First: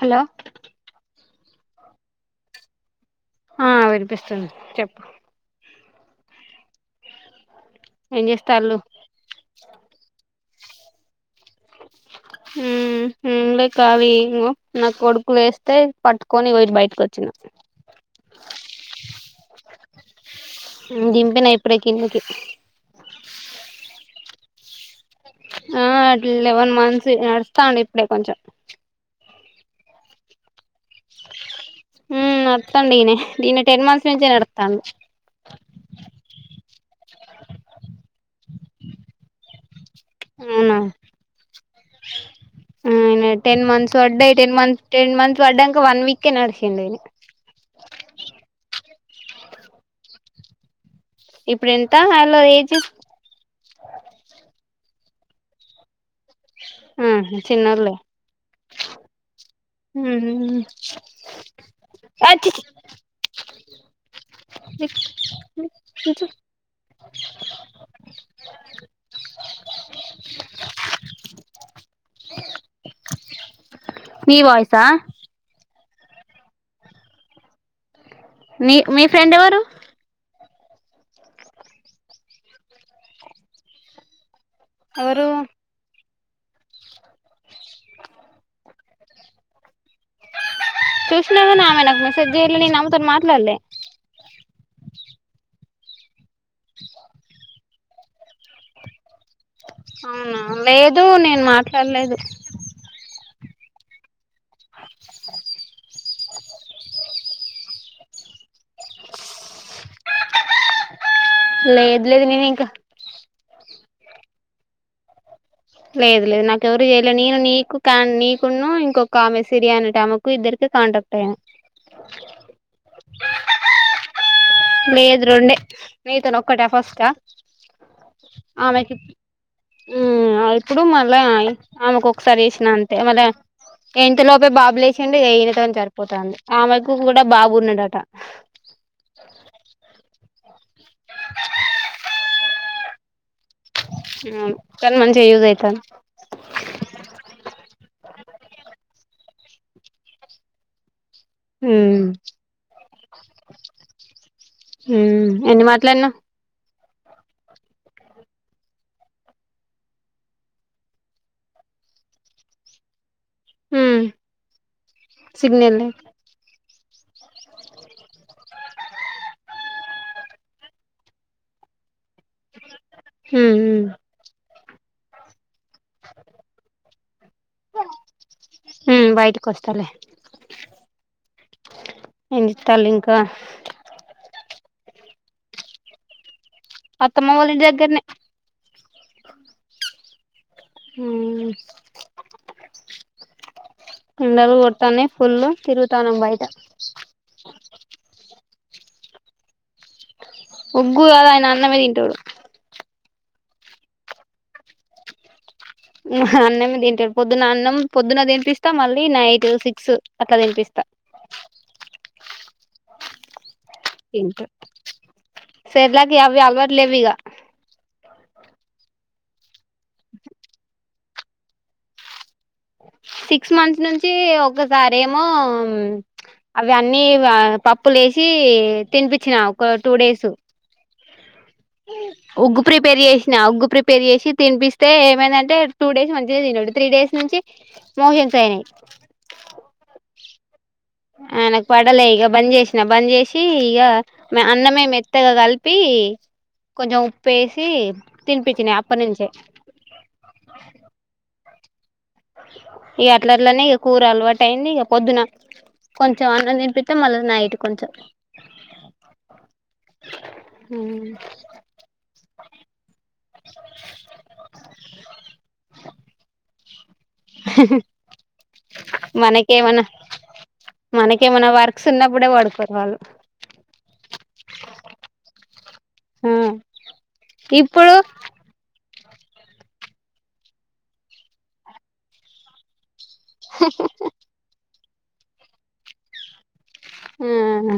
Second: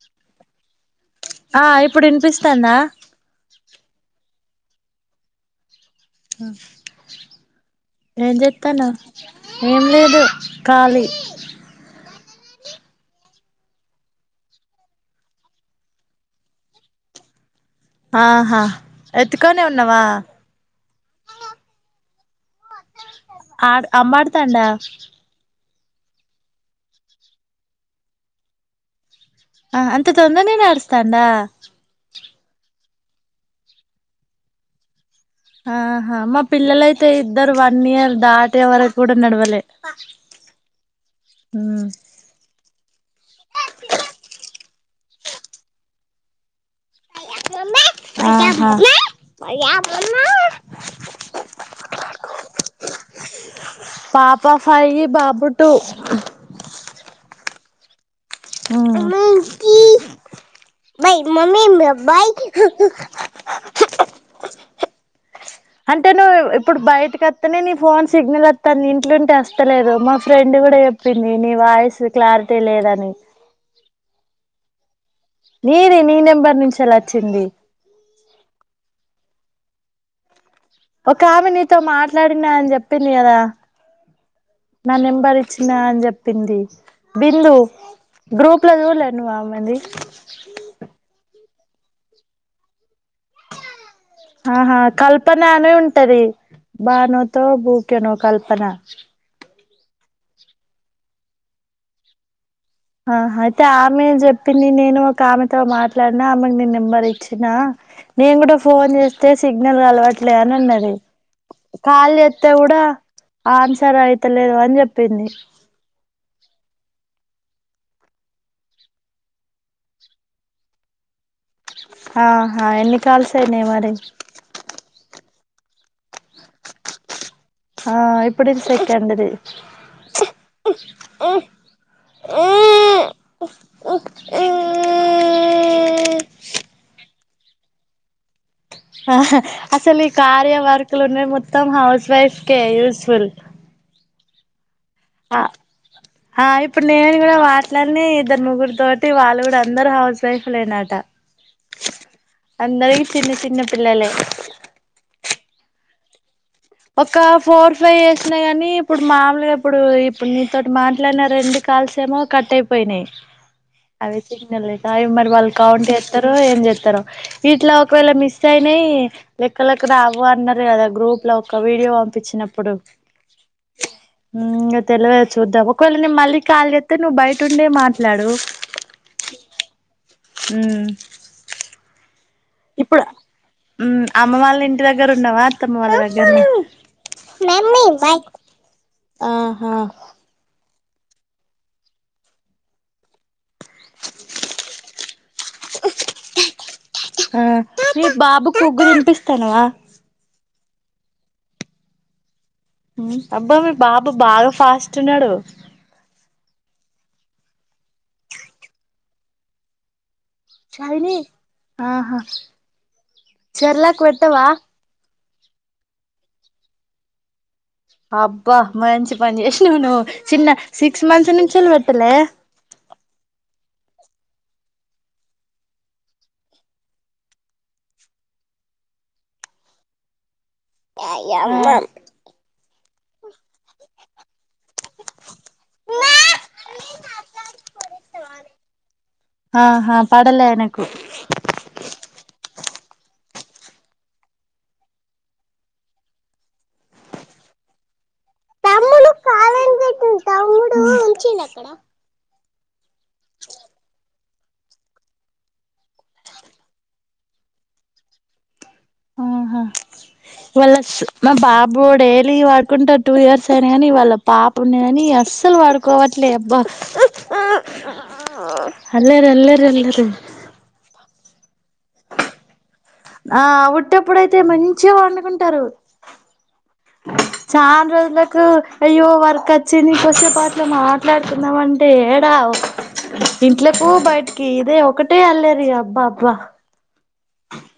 Hello ఆ ఇప్పుడు వినిపిస్తాందా ఆ వినిపిస్తుంది చెప్పు ఆ ఏం నేం చేస్తాళ్ళు చెతాను ఏం లేదు ఖళీ ఉహు కాదు నాకు కొడుకులు వేస్తే పట్టుకొని వటి బయటకు వచ్చిన ఆహా ఎత్తుకనే ఉన్నావా దింపిన ఇప్పుడే కిందికి ఆడ్ అమ్మాడుతాండా ఆ అట్లా లెవెన్ మంత్స్ నడుస్తా అండి ఇప్పుడే కొంచెం ఆ అంత తొందర ననే ఆస్తా తడా నతండి దీన దీన టెన్ మంత్స్ నుంచి నతాండి ఆహా మా పిల్లలైతే ఇద్దరు వన్ ఇయర్ దాటే వరకు కూడా నడవలే ఉమ్ అవునా టెన్ మంత్స్ వడ్డాయి టెన్ మంత్స్ టెన్ మంత్స్ పడ్డాక వన్ వీకే నడిచండడిని మ ఇప్పుడు ఎంత అలో ఏజెస్ ఫై బాబు టటు ఆ చిన్నలే ఊ భై మమీబ్ బాయి అచ్చిచ్చి అంటే నువ్వు ఇప్పుడు బయటకి వస్తానే నీ ఫోన్ సిగ్నల్ వస్తా న ఇంట్లోంటే వస్తలేదు మా ఫ్రెండ్ కూడా చెప్పింది నీ వాయిస్ క్లారిటీ లేదని నీ వయిసా నీది నీ నెంబర్ నుంచిలా వచ్చింది మీ మీ ఫ్రెండ్ ఎవరు ఒక ఆమె నీతో మాట్లాడినా అని చెప్పింది కదా నన్ ఎవరు నింబారు ఇచ్చిన అని చెప్ప పింది బిందు గ్రూప్ ఇప్పుల దూరనువామ్మంది నా మెసజ్లి నన్ అ తర్ మాట్లాడలే ఆహా కల్పన అనే ఉంటది బానోతో బూకెనో కల్పన అవునా లేదు నేను మాట్లాడలేదు అయితే ఆమె ని నేను ఒక ఆమెతో మా అట్లాన్నా ఆమకు నీ నెంబర్ ఇచ్చినా నేను కూడా ఫోన్ చేస్తే సిగ్నల్ అలవట్లే అని అన్నాది లేదు ఖాళ లేదు ఎత్త నేను ఇంకా కూడాఊడా ఆన్సర్ అయితలేదు అని చెప్పింది లేదు లేదు నాకెవరు ఏయలే నేను నీకు నీకున్న ఇంకొక ఆ మెసేరి అనే టమకు ఇద్దరిక కాంటాక్ట్ అయ్యా ఆహా ఎన్ని కాల్సైనయ్ మరీ రొండె నీతొన్ ఒక్కటా ఫస్టా ఆ ఇప్పుడు ఇది ఆమెకి సెకండ్ది మ్ ఇప్పుడు మళ్ళా ఆమెకు ఒక్సారి సిన అంతే మళ్ళా ఇంతలోపే బాబులేసిండు ఈనతోని సరిపోతాంది ఆమెకు డ బాబున్నడట అసలు ఈ కార్య వర్కులు మొత్తం హౌస్ వైఫ్ కె యూస్ఫుల్ ఆ ఆ ఆ ఇప్పుడు నేను కూడా మాట్లాడినయ్ ఇద్దరు ముగ్గురు తోటి వాళ్ళు కూడ్ అందరు హౌస్ వైఫ్ లేనాట మ్ చిన్న చిన్న పిల్లలే హ్మ్ ఎన్ని మాట్లాడిన ఒక ఫోర్ ఫైవ్ యస్నా కానీ ఇప్పుడు మామూలుగా ఇప్పుడు ఇప్పుడు నీతోటి మాట్లాడిన రెండు కాల్స్ ఏమో కట్ అయిపోయినాయి ఉమ్ అవి చిక్న లేకా అయి వాళు సిగ్నల్ లేదు కౌంట్ చెస్తారో ఏం చెస్తార్ ఇట్లా ఒకవేళ మిస్ అయినాయి లెక్కలక్ రావు అన్నారు కదా గ్రూప్ లోక వీడియో పిచినప్పుడు ఉమ్ ఉమ్ ఇంగ తెలివద్ చూద్దాము మళ్ళీ కాళ్ఏతే నువ్వు బయటండే మాట్లాడు ఉమ్ బయటకి వస్తాలే ఏం చెత్తాలు ఇప్పుడు ఇంకా అమ్మ వాళ్ళ దగ్గ ఉన్నావా అత్తమ్మ వాళ్ళ దగ్గర్న అత్తమ్మావాలింటి దగ్గర్నే ఆహా మ్ ఎండలు కొడతాన్నయ్ ఫుల్ తిరుగుతానం బయట ఆ మీ బాబుకు ఉగ్గు తిన్పిస్తానవా ఉగ్గు గాద్ ఆయన అన్నమే తింటడు అబ్బా మీ బాబు బాగ ఫాస్ట్ ఉన్నడు అన్నమే తింటాడ్ పొద్దున అన్నం పొద్దున తినిపిస్తా మళ్ళీ నైట్ సిక్స్ అట్లా తినిపిస్తా చైని ఆహా చెర్లక్ వెట్టవా తింటా సెర్లాకి అవ్వి అలవాట్లేవ్ ఇగ అబ్బా మంచి పన్ చేష్ చిన్న సిక్స్ మంత్స్ నుంచి [unintelligible] పెట్టలే సిక్స్ మంత్స్ నుంచి ఒకసారి ఏమో అవి అన్నీ ఆ పప్పు లేసి తినిపిచ్చినా ఒక టూ డేస్. ఫయ్ ఉగ్గు ప్రిపేర్ చేసినా ఉగ్గు ప్రిప్ పేర్ చేసి తినిపిస్తే ఏమైందంటే టూ డేస్ మంచిగా తిన్నడు, త్రీ డేస్ నుంచి మోషన్స్ అయినాయి. పడలేను ఆ నాకు పడలే ఇగ బంద్ చేసిన బంద్ చేస్ సి ఇగా అన్నమే మెత్తగా కలిపి కొంచెం ఉప్పేసి తినిపిచ్చినా తమ్ముడు అప్పన్నుంచే. కాలని క్కడ ఇగ అట్లట్లనే ఇగ కూర అలవాట్ టైంది ఇక పొద్దున కొంచెం అన్నం తినిపిత్తే, మళ్ళా నైట్ కొంచెం ఇవ్వాళ స్ మా బాబుగూడ డేలీ ఇవ్వాల్ కుంటాడ్ టూ ఇయర్స్ అయినా గానీ వాళ్ళ పాప ఉన్నా గానీ అస్సలు పడుకోవట్లే బ్బా అల్లరి అల్లరి మనకేమన్న అల్లరి మనకేమన్న వర్ సున్నప్పుడే పడుకోద్ ఆ ఉట్టప్పుడుయితే మంచిగా పండుకుంటరు, ఆ చానా ఇప్పుడు రోజులకు అయ్యో వర్క్ వచ్చింది కూసేపట్ల మాట్లాడుకుందాం అన్నాడు అంటే ఏడా ఇంట్లకు బయటికి ఇదే ఒ ఒకటే అల్లేరి అబ్బ బ్బా హ్మ్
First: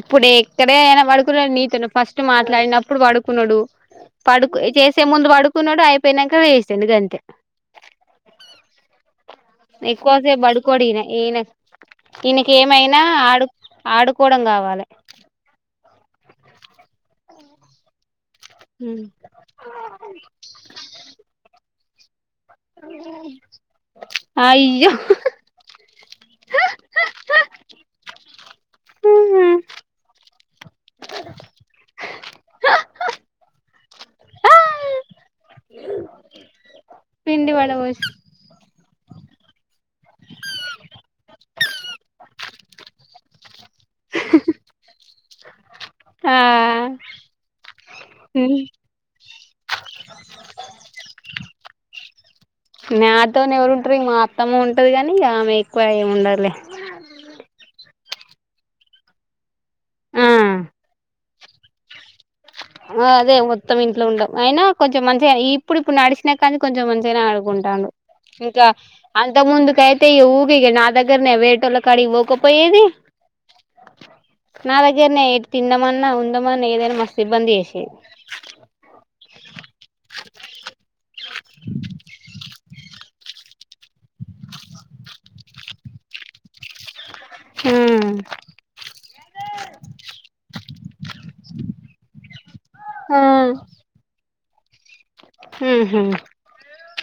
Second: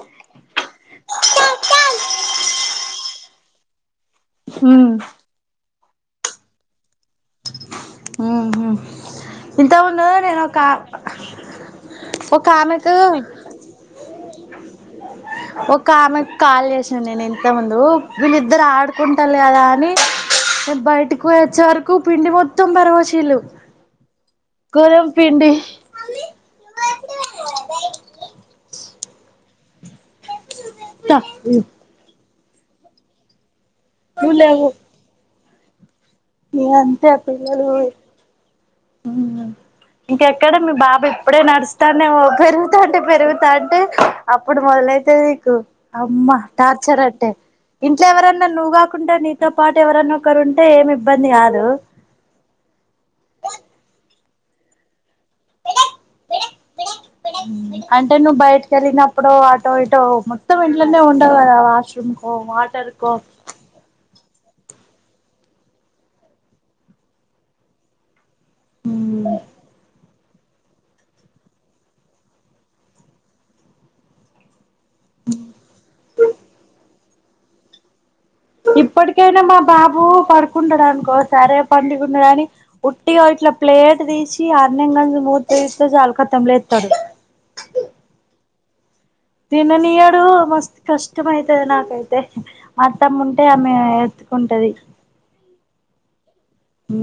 ఇప్పుడే ఇక్కడే అయినా పడుకున్నాడు నీతో నే ఫస్ట్ మాట్లాడినప్పుడు పడుకున్నాడు. పడుకు చేసే ముందు పడుకున్నాడు ఐ పేయినంక లేసిండు గంతే ఊ హ్మ్ ఇంతక ముందు నేను ఎక్కువసేపు ఒక పడుకోడు ఈయన ఈయన ఒక ఈయనకి ఆమెకు ఏమైనా ఆడు ఆడుకోవడం కావాలి ఒక ఆమెక్ కాల్ చేసిన నేను ఇంతక ముందు వీళ్ళిద్దరు ఆడుకుంటళ్ళు కదా అని నేను బయటకి పోయొచ్చే వర్ పిండి మొత్తం పారవోషిళ్లు అయ్యో హా హా హా హ తప్పు ము లేవు న అంతే తిండి వాడ వ మ్ ఇంకెక్కడ మీ బాబు ఇప్పుడే నడుస్టాండేమో పెరుగుతా ఉంటే పెరుగుతా ఉంటే అప్పుడు మొదలైతేది నీకు ఆ అమ్మ టార్చర్ అట్టే ఇంట్లో ఎవరన్నా నువ్వు కాకుండా నీతో పాటు ఎవరన్నా ఒకరు ఉంటే ఏమి ఇబ్బంది కాదు నాతోనే ఎవరుంటారు ఇక మా అత్తము ఉంటది కాని ఇక ఆమె ఎక్కువ ఏమి ఉండలే మ్ అంటే నువ్వు బయటక వెళ్ళినప్పుడు అటో ఇటో ఆ మొత్తం ఇంట్లోనే ఉండవు కదా వాష్రూమ్ కో వాటర్ ఆ కో అదే మొత్తం ఇంట్లో ఉండదు అయినా కొంచెం మంచిగా ఇప్పుడు ఇప్పుడు నడిచినా కానీ కొంచెం మంచిగానే అడుకుంటాన్దు ఇంకా అంత ముందుకైతే ఊగు ఇగ నా దగారనే వేటోలకాడి పోక పోయేది నా దగ్గరనే తిందమన్నా ఉందమన్నా ఏదైనా మస్త సిబ్బందిీసి ఇప్పటికైనా మా బాబు పడుకుంటాడు అనుకో సరే పండుగ ఉండ కాని ఉట్టిగా ఒక ప్లేట్ ప్రదేశి ఆరునంగ మూతే చాల ఖతంలేతడు మ్ దిననియడు మస్త్ కష్టమైతద నాకైతే అట్టం ఉంటే ఆమె ఉంటది ఊహు ఉ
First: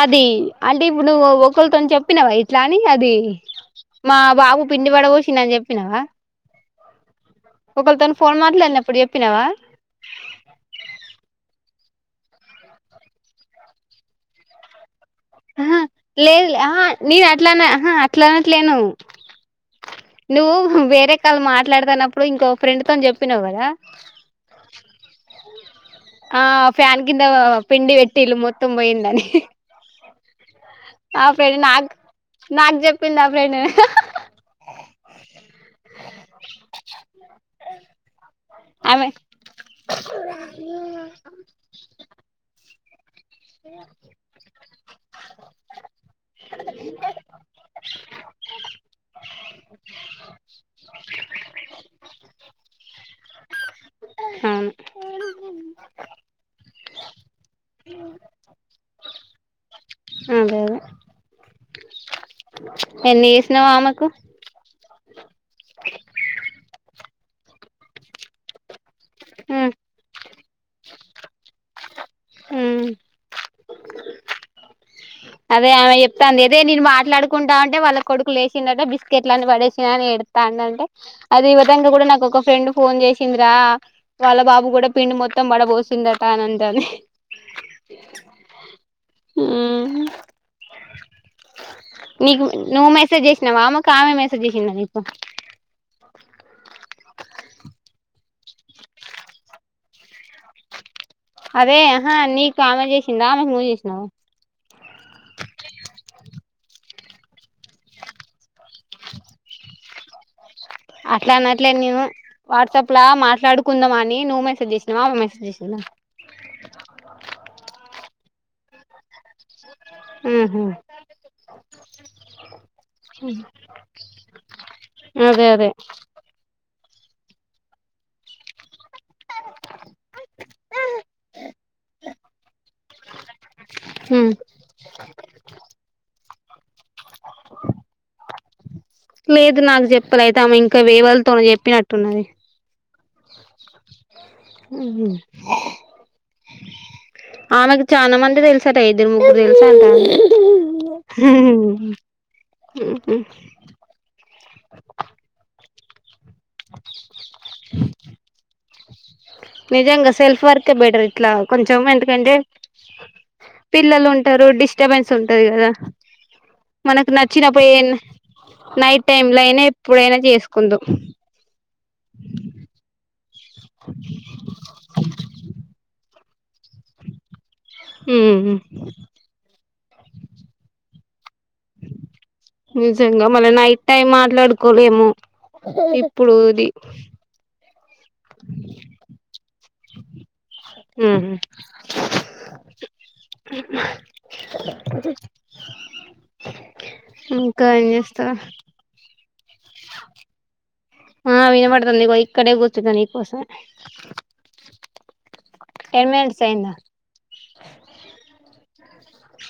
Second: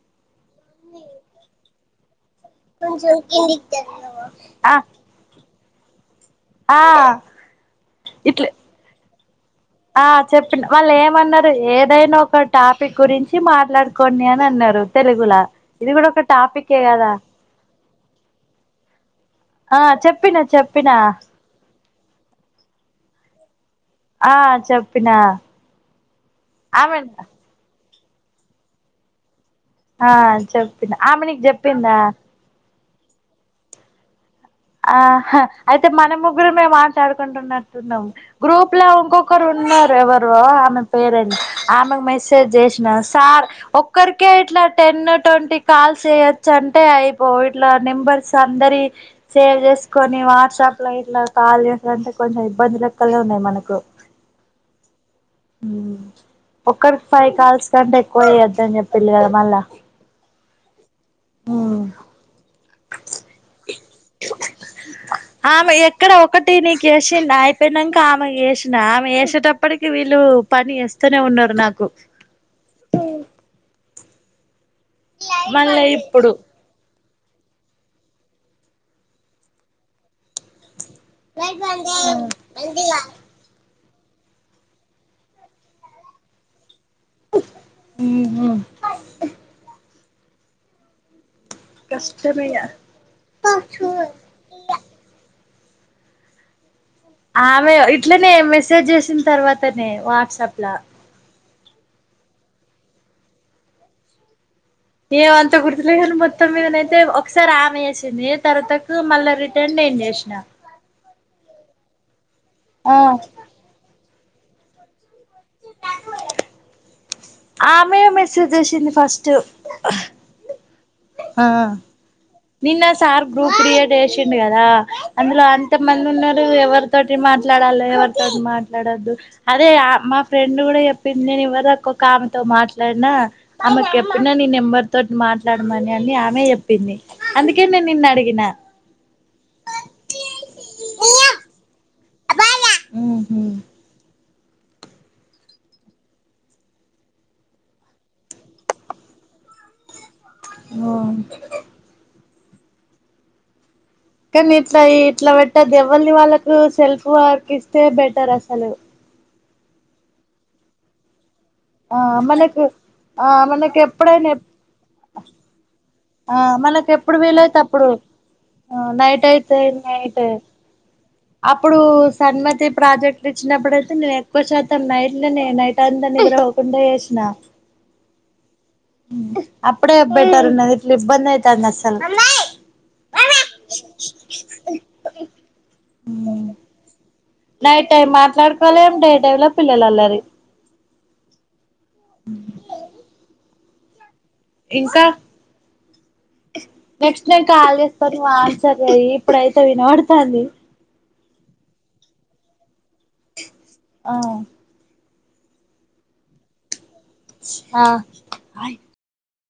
అది అంటే ఇప్పుడు నువ్వు ఒక్క ని చెప్పినా వై ఇట్లాని అది కొంచెం కిందికి మా బాబు ఆ పిండి పడవోచ్చి నని చెప్ప చెప్పినవా ఆ ఒకళ తను ఫోన్ ఇట్లా మాట్లాలేని ఎప్పుడు తినవా ఆ చెప్ప వాళ్ళు ఏమన్నారు ఏదైనా ఒక టాపిక్ గురించి మాట్లాడుకోండి అని అన్నారు తెలుగులా ఆహా ఇది కూడా ఒక లే టాపికే కదా ఆహానేను అట్లానే ఆహా ఎట్లానట్లేను ఆ చెప్పిన నువ్వు చెప్పిన వేరే కాళ్ళ మాట్లాడుతన్నప్పుడు ఇంకో ఫ్రెండ్ తో చెప్పినావు్ కదా ఆ చెప్పిన ఆ ఆమె ఫ్యాన్ కింద పిండి పెట్ పటిలు మొత్తం పోయిందని ఆ చెప్పింది ఆమె నీకు చెప్పిందా పిల్లప్పుడి ఆ అయితే మన ముగ్గురు మేము మాట్లాడుకుంటున్నట్టున్నాము గ్రూప్ లో ఆమె ఒంకొకరు ఉన్నారు ఎవరు ఆమె పేరెంట్స్ ఆమెకు మెసేజ్ చేసి చిలాస్ సార్ ఒక్కరికే ఇట్లా టెన్ ట్వంటీ కాల్స్ చేయొచ్చు అంటే అయిపోవు ఇట్లా నెంబర్స్ అందరి సేవ్ చేసుకొని వాట్సాప్ లో ఇట్లా కాల్ చేసారంటే కొంచెం ఇబ్బంది రలెక్కలు ఉన్నాయి మనకు అవును ఒక్కరికి ఫైవ్ కాల్స్ కంటే ఎక్కువ వయ్యద్ద అని చెప్పిలి కదా మళ్ళా అదే అదే ఆ ఎన్ని చేసినావ ఆమెకు ఆమె ఎక్కడ ఒకటి నీకు వేసిం అయిపోయినాక ఆమె వసి నామ ఉమ్ వేసేటప్పటికి వీళ్ళు పని చేేస్త నే ఉన్నారు నాకు స ఉమ్ అదే ఆమె ఇప్పుడు చెప్తాంది అదే నేను మాట్లాడుకు కుంటా అంట వాళ్ళ కొడుకులు వసినట్ట బిస్కెట్లని పడేసా అని ఎడా అంటే అది విధంగా కూడా నాకు ఒక ఫ్రెండ్ ఫోన్ చేసిందిరా వాళ్ళ బాబు కూడా పిండి మొత్తం పడబోసిందట ఆనందాన్ని ఉ నీకు కష్టమే నువ్వు మెసేజ్ చేసినావు మామకు ఆమె మెసేజ్ చేసినా నీకు ఆమె ఇట్లనే మెసేజ్ చేసిన తర్వాతనే వాట్సాప్ అదేహ నీకు ఆమె చేసింది ఆమెకు మ చేసినావు ఎం అంత గుర్తులే కాని మొత్తం మీదనైతే ఒకసారి ఆమె వేసింది తర్వాతకు మళ్ళా రిటర్న్ అయింది చేసిన అట్లా అన్నట్లే నీవు వాట్సాప్ లా మాట్లాడుకుందాం అని నువ్ మెసజ్ చేసవ అమే మెసజ్ చేసినా ఆమె మెసేజ్ వసింది ఫస్ట్ ఆహ ఆ నిన్న సార్ గ్రూప్ క్రియేట్ చేసిండు కదా అందులో అదే అదే అంతమంది ఉన్నారు ఎవరు తోటి మాట్లాడాలి ఎవరితోటి మా మాట్లాడద్దు అదే మా ఫ్రెండ్ కూడా చెప్పింది నేను ఎవరు ఒక్కొక్క ఆమెతో మాట్లాడినా ఆమెకు ఉమ్ ఎప్పుిన నీ నెంబర్ తో మాట్లాడమని అని ఆమె పిన్ని లేదు నాకు చెప్పలే తము ఇంక ఎవల్ తోనో చెప్పినట్టు పోయ్ంది ఉహు ఆమెకు చాలా మంది తెలుసట్ట ఇద్దరు ముగ్గురు తెలుసట. [inaudible] ఉహూ కానీ ఇట్ల ఇట్లా వెట్ట ఎవల్ది వాళ్ళక్ సెల్ఫ్ వర్క్ ఇస్తే బెటర్ అస హలో నిజంగా సెల్ఫ్ వర్కే బెటర్ ఇట్లా కొంచం ఆ ఎందుకంటే మనకు ఆ మనకు పిల్లలు ఎప్పుడైనా ఉంటరు డిస్టబెన్స్ ఉంటది కదా ఆ మనకి మనకు ఎప్పుడు వీలైతే నచ్చినప్పుడు అప్పుడు ఏ ఉ నైట్ టైమ్ లో అయితే అయినా ఎప్పుడైనా నైట్ చేసుకుందాం అప్పుడు సన్మతి ప్రాజెక్ట్ ఇచ్చిన్నప్పుడైతే నేను ఎక్కువ శాతం నైట్లనే నైట్ అంతా నిద్ర పోకుండా చేసిన హ్మ్ అప్పుడే బెటర్ ఉన్నది ఇట్ల ఇబ్బందయి నిజంగా మళ్ళీ నైట్ టైం మాట్లాడుకోలేము. ఇప్పుడుది నైట్ టైం మాట్లాడుకోలేమ్ డే టైమ్ ల పిల్లలల్లరి. ఉహూ [inaudible] ఇంకా నెక్స్ట్ నేను ఇంకా కాల్ ఏం చేస్తా చేస్తావ్ నువ్వాన్సర్ చెయ్యి ఇప్పుడైతే వినబడుతాంది ఆ వినబడుతాంది ఇగో ఇక్కడే కూర్చున్న నీ కోసం ఆ ఎమడు సైంద ఆ